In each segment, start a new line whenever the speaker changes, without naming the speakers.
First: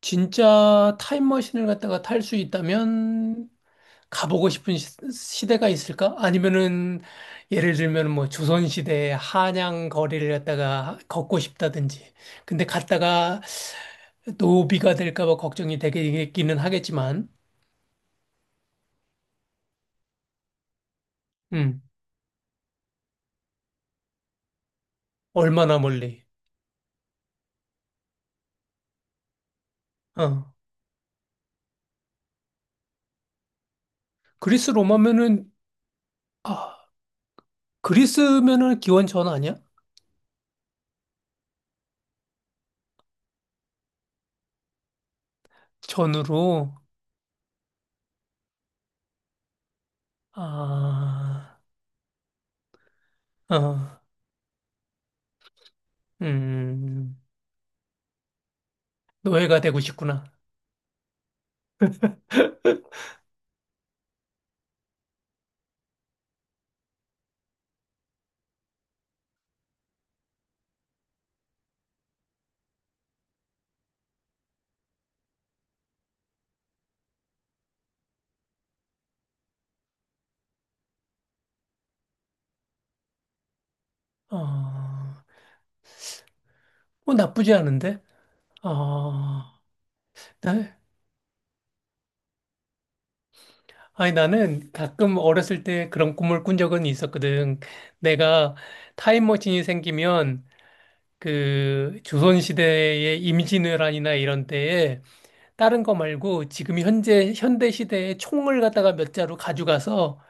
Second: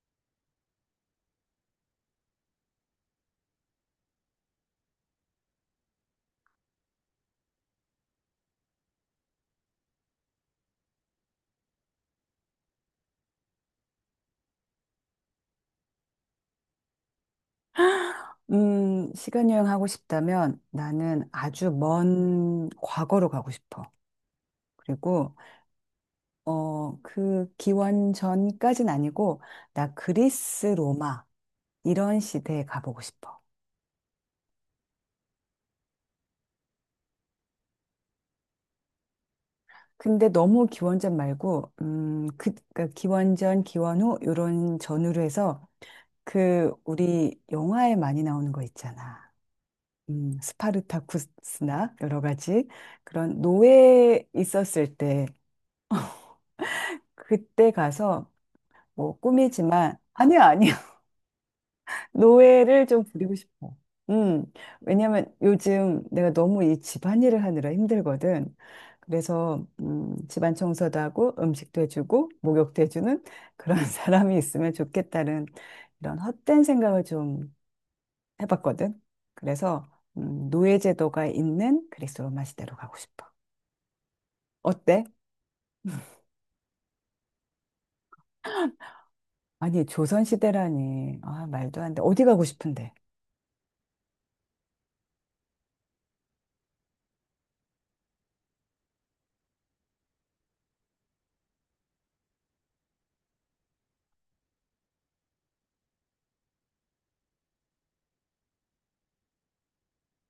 진짜 타임머신을 갖다가 탈 수 있다면 가보고 싶은 대가 있을까? 아니면은 예를 들면 뭐 조선시대 한양 거리를 갖다가 걷고 싶다든지. 근데 갔다가 노비가 될까 봐 걱정이 되기는 하겠지만,
시간 여행하고 싶다면 나는 아주
음,
먼 과거로 가고 싶어. 그리고,
얼마나 멀리.
어, 그 기원 전까진 아니고, 나
어.
그리스, 로마, 이런 시대에 가보고 싶어.
그리스 로마면은, 아, 그리스면은 기원 전 아니야?
근데 너무 기원전 말고, 기원전, 기원 후, 요런 전후로 해서,
전으로,
우리 영화에 많이 나오는 거 있잖아.
아,
스파르타쿠스나 여러 가지 그런
어,
노예 있었을 때,
음,
그때 가서 뭐
노예가 되고
꿈이지만
싶구나.
아니야. 노예를 좀 부리고 싶어. 음 왜냐면 요즘 내가 너무 이 집안일을 하느라 힘들거든. 그래서 집안 청소도 하고 음식도 해주고 목욕도 해주는 그런 사람이 있으면 좋겠다는 이런 헛된 생각을 좀 해봤거든. 그래서 노예 제도가 있는 그리스 로마 시대로 가고 싶어.
어.
어때?
어, 나쁘지 않은데? 아,
아니 조선
나,
시대라니 아 말도 안 돼. 어디 가고 싶은데?
아니, 나는 가끔 어렸을 때 그런 꿈을 꾼 적은 있었거든. 내가 타임머신이 생기면 그 조선시대의 임진왜란이나 이런 때에 다른 거 말고 지금 현재 현대시대의 총을 갖다가 몇 자루 가져가서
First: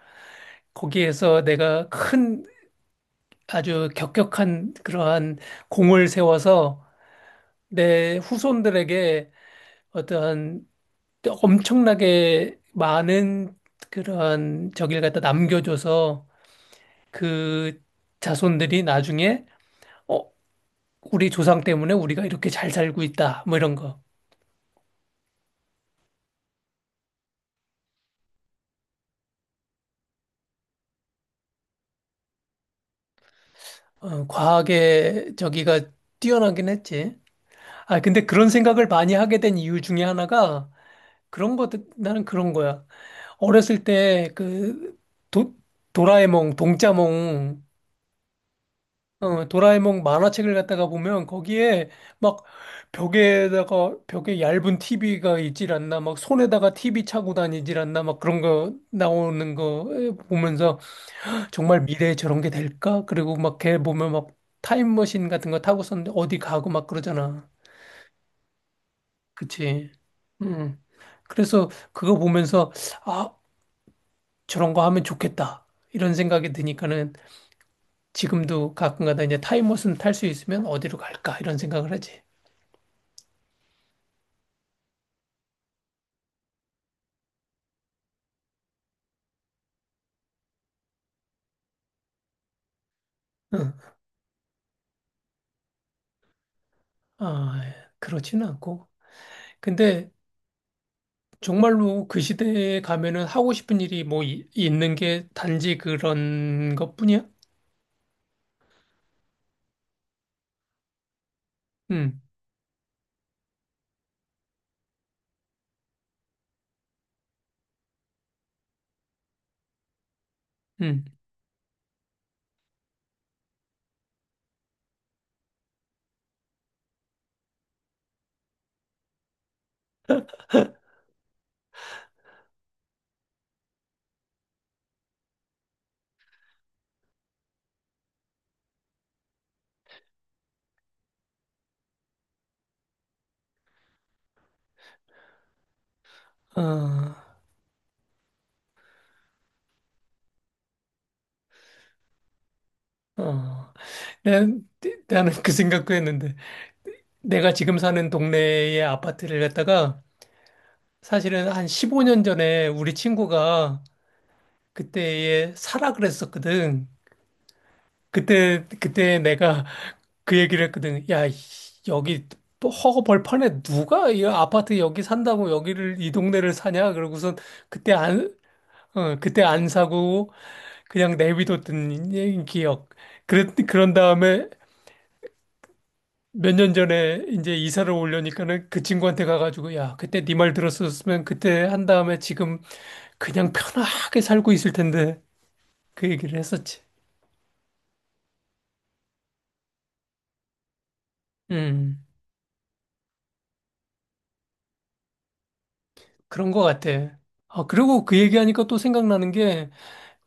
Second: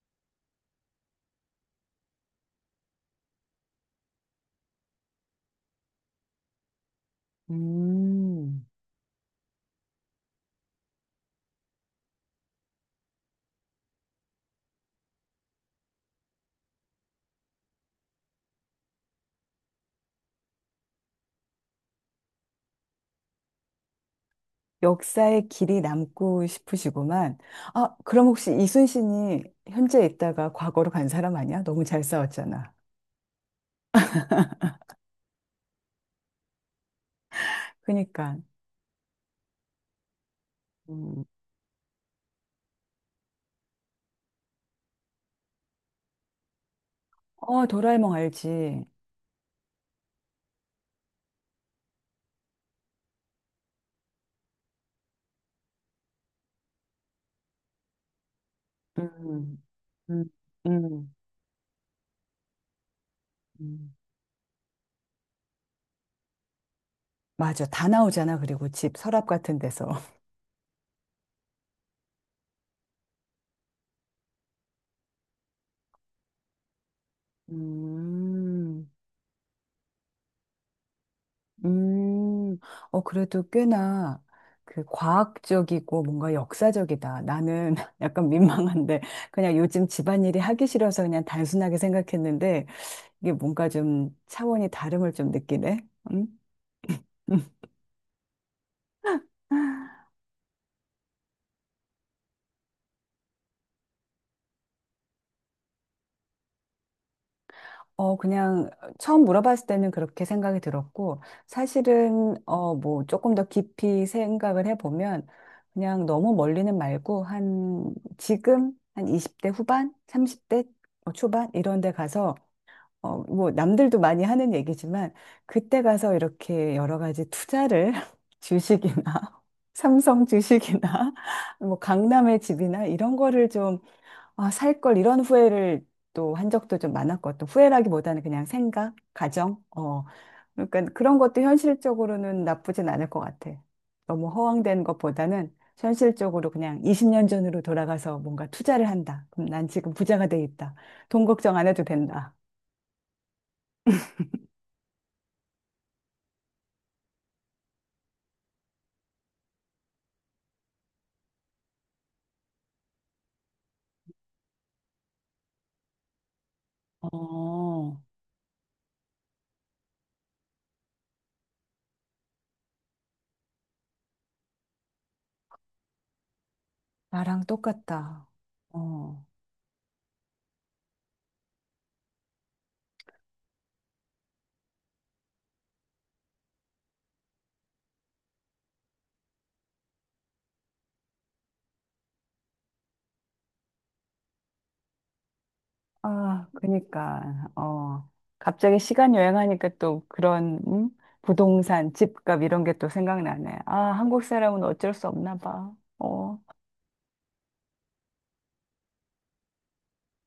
거기에서 내가 큰 아주 격격한 그러한 공을 세워서 내
음.
후손들에게 어떠한 또 엄청나게 많은 그런 저기를 갖다 남겨줘서 그 자손들이 나중에 어, 우리 조상 때문에 우리가 이렇게 잘 살고 있다. 뭐 이런 거.
역사의 길이 남고 싶으시구만. 아, 그럼 혹시 이순신이 현재 있다가 과거로 간 사람 아니야? 너무 잘 싸웠잖아.
어, 과학의 저기가 뛰어나긴 했지. 아, 근데
그니까.
그런 생각을 많이 하게 된 이유 중에 하나가
음,
그런 것, 나는 그런 거야. 어렸을 때 그 도라에몽, 동자몽.
어, 도라에몽 알지.
어, 도라에몽 만화책을 갖다가 보면 거기에 막 벽에 얇은 TV가 있질 않나 막 손에다가 TV 차고 다니질 않나 막 그런 거 나오는
음,
거
음,
보면서
음,
정말 미래에 저런 게 될까? 그리고 막 걔
음,
보면 막 타임머신 같은 거 타고선 어디 가고 막 그러잖아.
맞아. 다 나오잖아. 그리고 집 서랍 같은 데서.
그치? 음. 그래서 그거 보면서 아, 저런 거 하면 좋겠다. 이런 생각이 드니까는 지금도
음.
가끔가다 이제 타임머신 탈 수 있으면 어디로 갈까? 이런 생각을 하지.
음, 어, 그래도 꽤나 그 과학적이고 뭔가 역사적이다. 나는 약간 민망한데 그냥 요즘 집안일이 하기 싫어서 그냥 단순하게 생각했는데 이게 뭔가
응.
좀 차원이 다름을 좀 느끼네. 음?
아, 그렇진 않고. 근데 정말로 그 시대에 가면은 하고 싶은 일이 뭐 있는 게 단지 그런 것뿐이야?
어, 그냥 처음 물어봤을 때는 그렇게 생각이 들었고,
응,
사실은, 조금 더 깊이 생각을 해보면, 그냥 너무 멀리는 말고, 한 20대 후반, 30대
응.
초반, 이런 데 가서, 남들도 많이 하는 얘기지만, 그때 가서 이렇게 여러 가지 투자를, 주식이나, 삼성 주식이나, 강남의 집이나, 이런 거를 좀 아, 살 걸 이런 후회를 또 한 적도 좀 많았고, 또 후회라기보다는 그냥 생각, 가정, 어. 그러니까 그런 것도 현실적으로는 나쁘진 않을 것 같아. 너무 허황된 것보다는 현실적으로 그냥
아,
20년 전으로 돌아가서 뭔가 투자를 한다. 그럼 난 지금 부자가 돼 있다. 돈 걱정 안 해도 된다.
어. 난, 나는 그 생각도 했는데. 내가 지금 사는 동네의 아파트를 갖다가 사실은 한 15년 전에 우리 친구가 그때에 사라 그랬었거든.
어,
그때 내가 그 얘기를 했거든. 야, 여기 허허벌판에 누가 이 아파트 여기 산다고 여기를 이 동네를 사냐? 그러고선
나랑
그때
똑같다.
안, 어,
어.
그때 안 사고 그냥 내비뒀던 기억. 그런 다음에 몇 년 전에 이제 이사를 오려니까는 그 친구한테 가가지고 야, 그때 네 말 들었었으면 그때 한 다음에 지금 그냥 편하게 살고 있을 텐데 그 얘기를
아,
했었지.
그니까, 어, 갑자기 시간 여행하니까 또 그런, 음? 부동산,
음,
집값 이런 게 또 생각나네. 아, 한국 사람은 어쩔 수 없나 봐. 어,
그런 것 같아. 아, 그리고 그 얘기하니까 또 생각나는 게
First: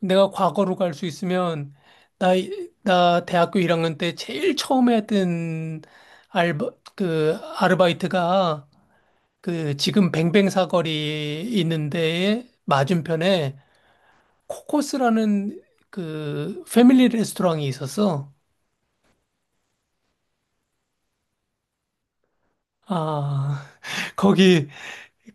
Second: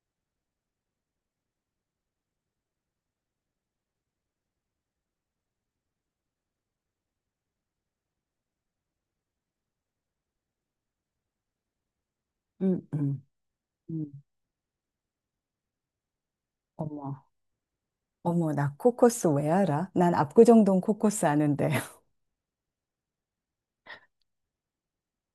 내가 과거로 갈 수 있으면 나, 나 대학교 1학년 때 제일 처음에 했던 알바, 그 아르바이트가 그 지금 뱅뱅사거리 있는 데에
음, 음.
맞은편에
음,
코코스라는 그 패밀리
어머.
레스토랑이 있었어.
어머, 나 코코스 왜 알아? 난 압구정동 코코스 아는데.
아, 거기,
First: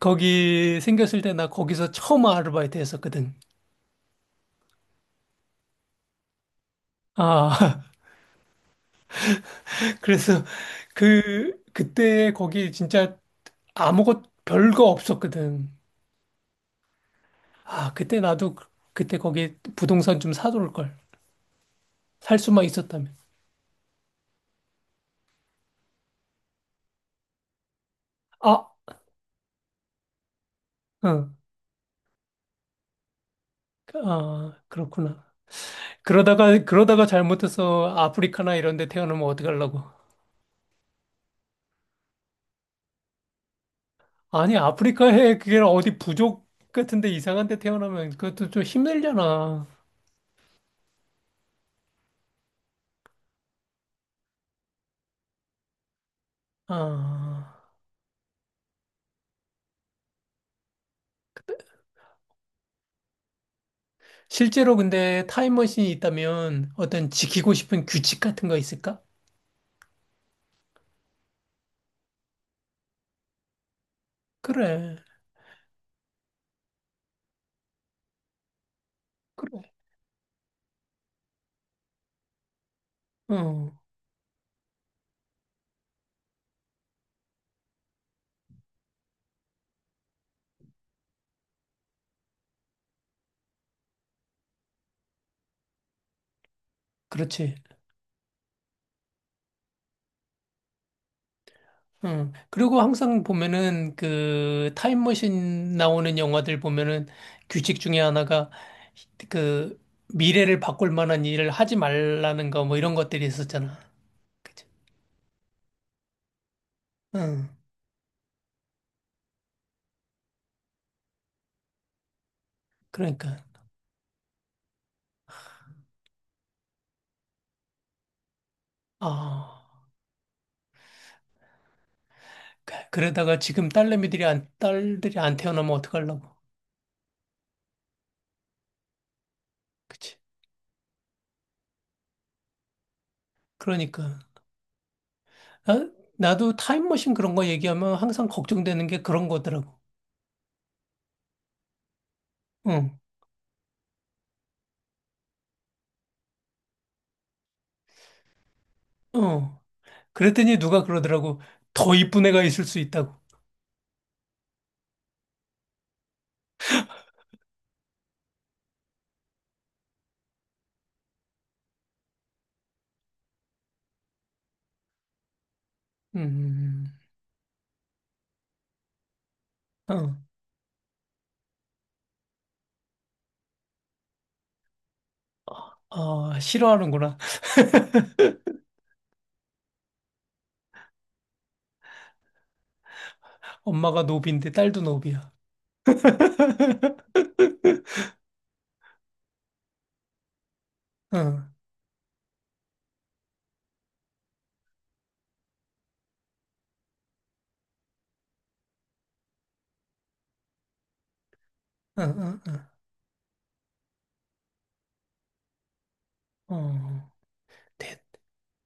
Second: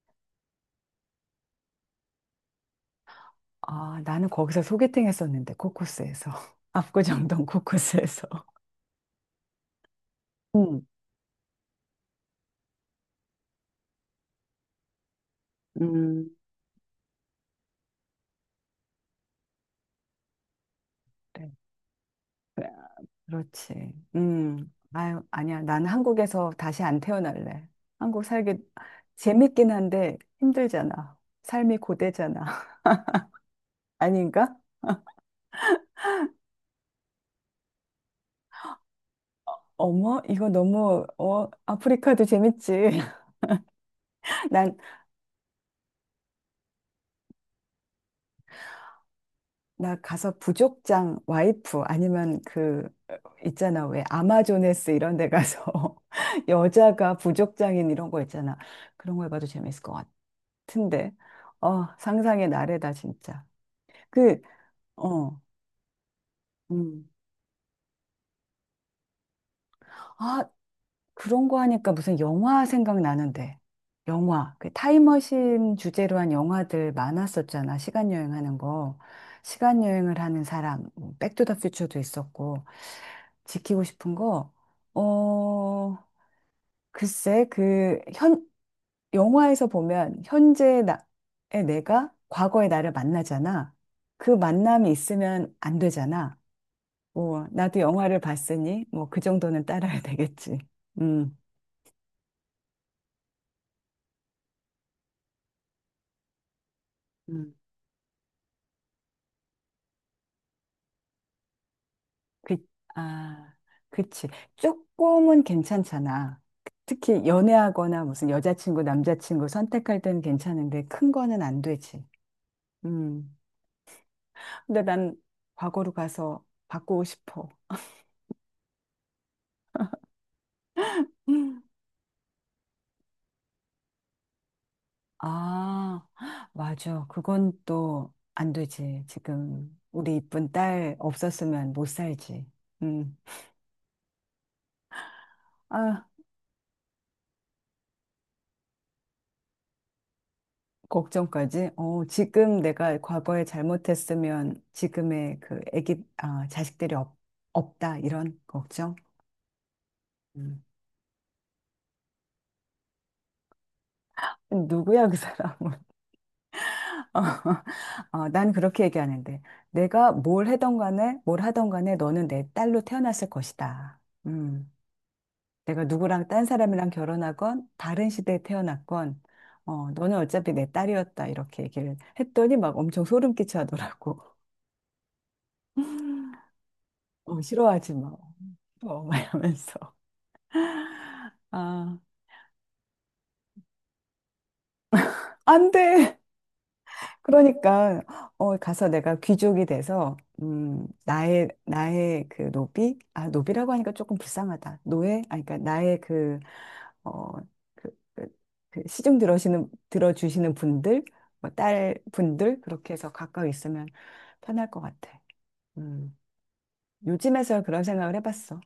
거기 생겼을 때 나 거기서 처음 아르바이트 했었거든.
아, 나는 거기서 소개팅 했었는데, 코코스에서. 압구정동
아,
코코스에서.
그래서
음,
그때 거기 진짜 아무것 별거 없었거든.
음.
아, 그때 거기 부동산 좀 사둘 걸.
그래.
살 수만 있었다면.
그렇지. 음. 아유, 아니야. 난 한국에서 다시 안 태어날래. 한국 살기
아,
재밌긴 한데 힘들잖아.
응.
삶이 고되잖아. 아닌가?
아, 그렇구나. 그러다가 잘못해서 아프리카나 이런 데 태어나면 어떡하려고.
어머, 이거 너무, 어, 아프리카도 재밌지.
아니,
난,
아프리카에 그게 어디 부족 같은데 이상한 데 태어나면 그것도 좀 힘들잖아.
나 가서 부족장 와이프 아니면 그, 있잖아. 왜 아마조네스 이런 데 가서 여자가
아.
부족장인 이런 거 있잖아. 그런 거 해봐도 재밌을 것 같은데. 어, 상상의 나래다, 진짜. 그,
실제로 근데
어.
타임머신이 있다면
음.
어떤 지키고 싶은 규칙 같은 거 있을까?
아, 그런 거 하니까 무슨 영화 생각나는데. 영화. 그
그래.
타임머신 주제로 한 영화들 많았었잖아. 시간 여행하는 거.
그래.
시간 여행을 하는 사람. 뭐 백투더퓨처도 있었고.
어.
지키고 싶은 거. 어, 글쎄, 영화에서 보면 현재의 나의 내가 과거의 나를 만나잖아. 그 만남이 있으면 안 되잖아. 뭐,
그렇지.
나도 영화를 봤으니 뭐 그 정도는 따라야 되겠지. 음.
응. 그리고 항상 보면은 그 타임머신 나오는 영화들 보면은
음.
규칙 중에 하나가 그 미래를 바꿀 만한 일을 하지 말라는
그,
거 뭐 이런 것들이
아,
있었잖아.
그치.
그치?
조금은 괜찮잖아. 특히
응.
연애하거나 무슨 여자친구, 남자친구 선택할 때는 괜찮은데 큰 거는 안 되지. 음.
그러니까.
근데 난 과거로 가서 바꾸고 싶어.
아.
음.
그러다가 지금 딸내미들이 안, 딸들이 안 태어나면
아,
어떡하려고.
맞아. 그건 또 안 되지. 지금 우리
그치?
이쁜 딸 없었으면 못 살지. 음.
그러니까. 나,
아,
나도 타임머신 그런 거 얘기하면 항상 걱정되는 게 그런 거더라고.
걱정까지? 어, 지금 내가
응.
과거에 잘못했으면 지금의 그 애기, 아, 자식들이 없, 없다, 이런 걱정?
어. 그랬더니
음.
누가 그러더라고. 더 이쁜 애가 있을 수 있다고.
누구야, 그 사람은? 난 그렇게 얘기하는데. 내가 뭘 해던 간에, 뭘 하던 간에 너는 내 딸로 태어났을 것이다. 음. 내가 누구랑 딴
음,
사람이랑 결혼하건, 다른 시대에 태어났건, 어, 너는
어,
어차피 내 딸이었다. 이렇게 얘기를 했더니 막 엄청 소름 끼쳐하더라고.
아, 싫어하는구나.
어, 싫어하지 마. 어, 막 이러면서. 아,
엄마가 노비인데 딸도 노비야.
안 돼! 그러니까, 어, 가서 내가 귀족이 돼서,
응,
나의 그 노비? 아, 노비라고 하니까 조금 불쌍하다. 노예? 아, 그러니까 나의 그, 어, 그, 그, 그 들어주시는 분들, 뭐, 딸
응, 응,
분들,
응.
그렇게 해서 가까이 있으면 편할 것 같아. 음,
어,
요즘에서야 그런
대,
생각을 해봤어.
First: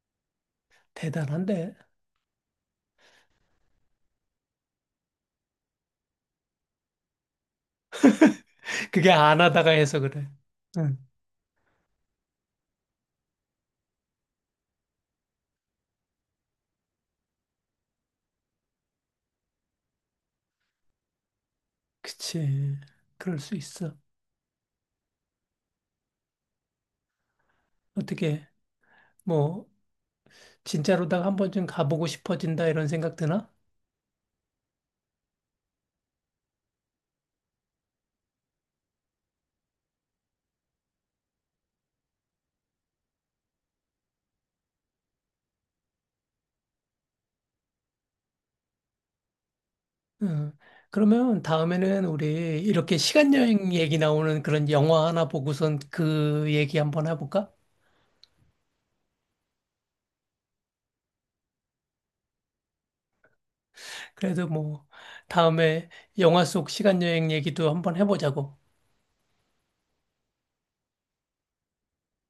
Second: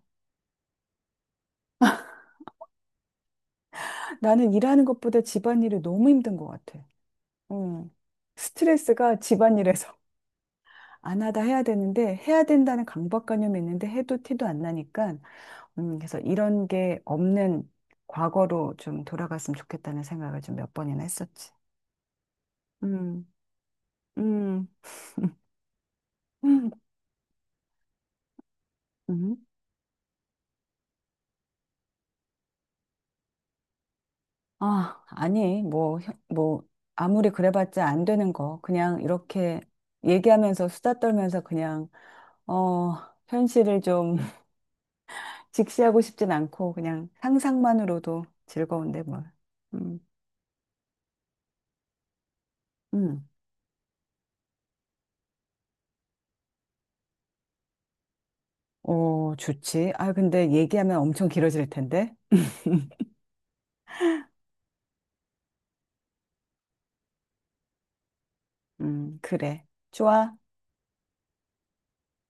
대단한데?
나는 일하는 것보다 집안일이 너무 힘든 것 같아. 음,
그게
스트레스가
안 하다가
집안일에서
해서 그래. 응,
안 하다 해야 되는데 해야 된다는 강박관념이 있는데 해도 티도 안 나니까 그래서 이런 게 없는 과거로 좀 돌아갔으면 좋겠다는 생각을 좀 몇 번이나 했었지.
그치.
음,
그럴 수 있어.
음,
어떻게,
음.
뭐, 진짜로다가 한 번쯤 가보고 싶어진다 이런 생각 드나?
아, 아니, 뭐, 혀- 뭐, 아무리 그래봤자 안 되는 거. 그냥 이렇게 얘기하면서 수다 떨면서 그냥, 어, 현실을 좀 직시하고 싶진 않고 그냥 상상만으로도 즐거운데 뭐. 음,
응. 그러면 다음에는 우리 이렇게
음.
시간 여행 얘기 나오는 그런 영화 하나 보고선 그 얘기 한번 해볼까?
어, 좋지. 아, 근데 얘기하면 엄청 길어질 텐데.
그래도 뭐 다음에 영화 속 시간 여행 얘기도 한번 해보자고.
그래. 좋아.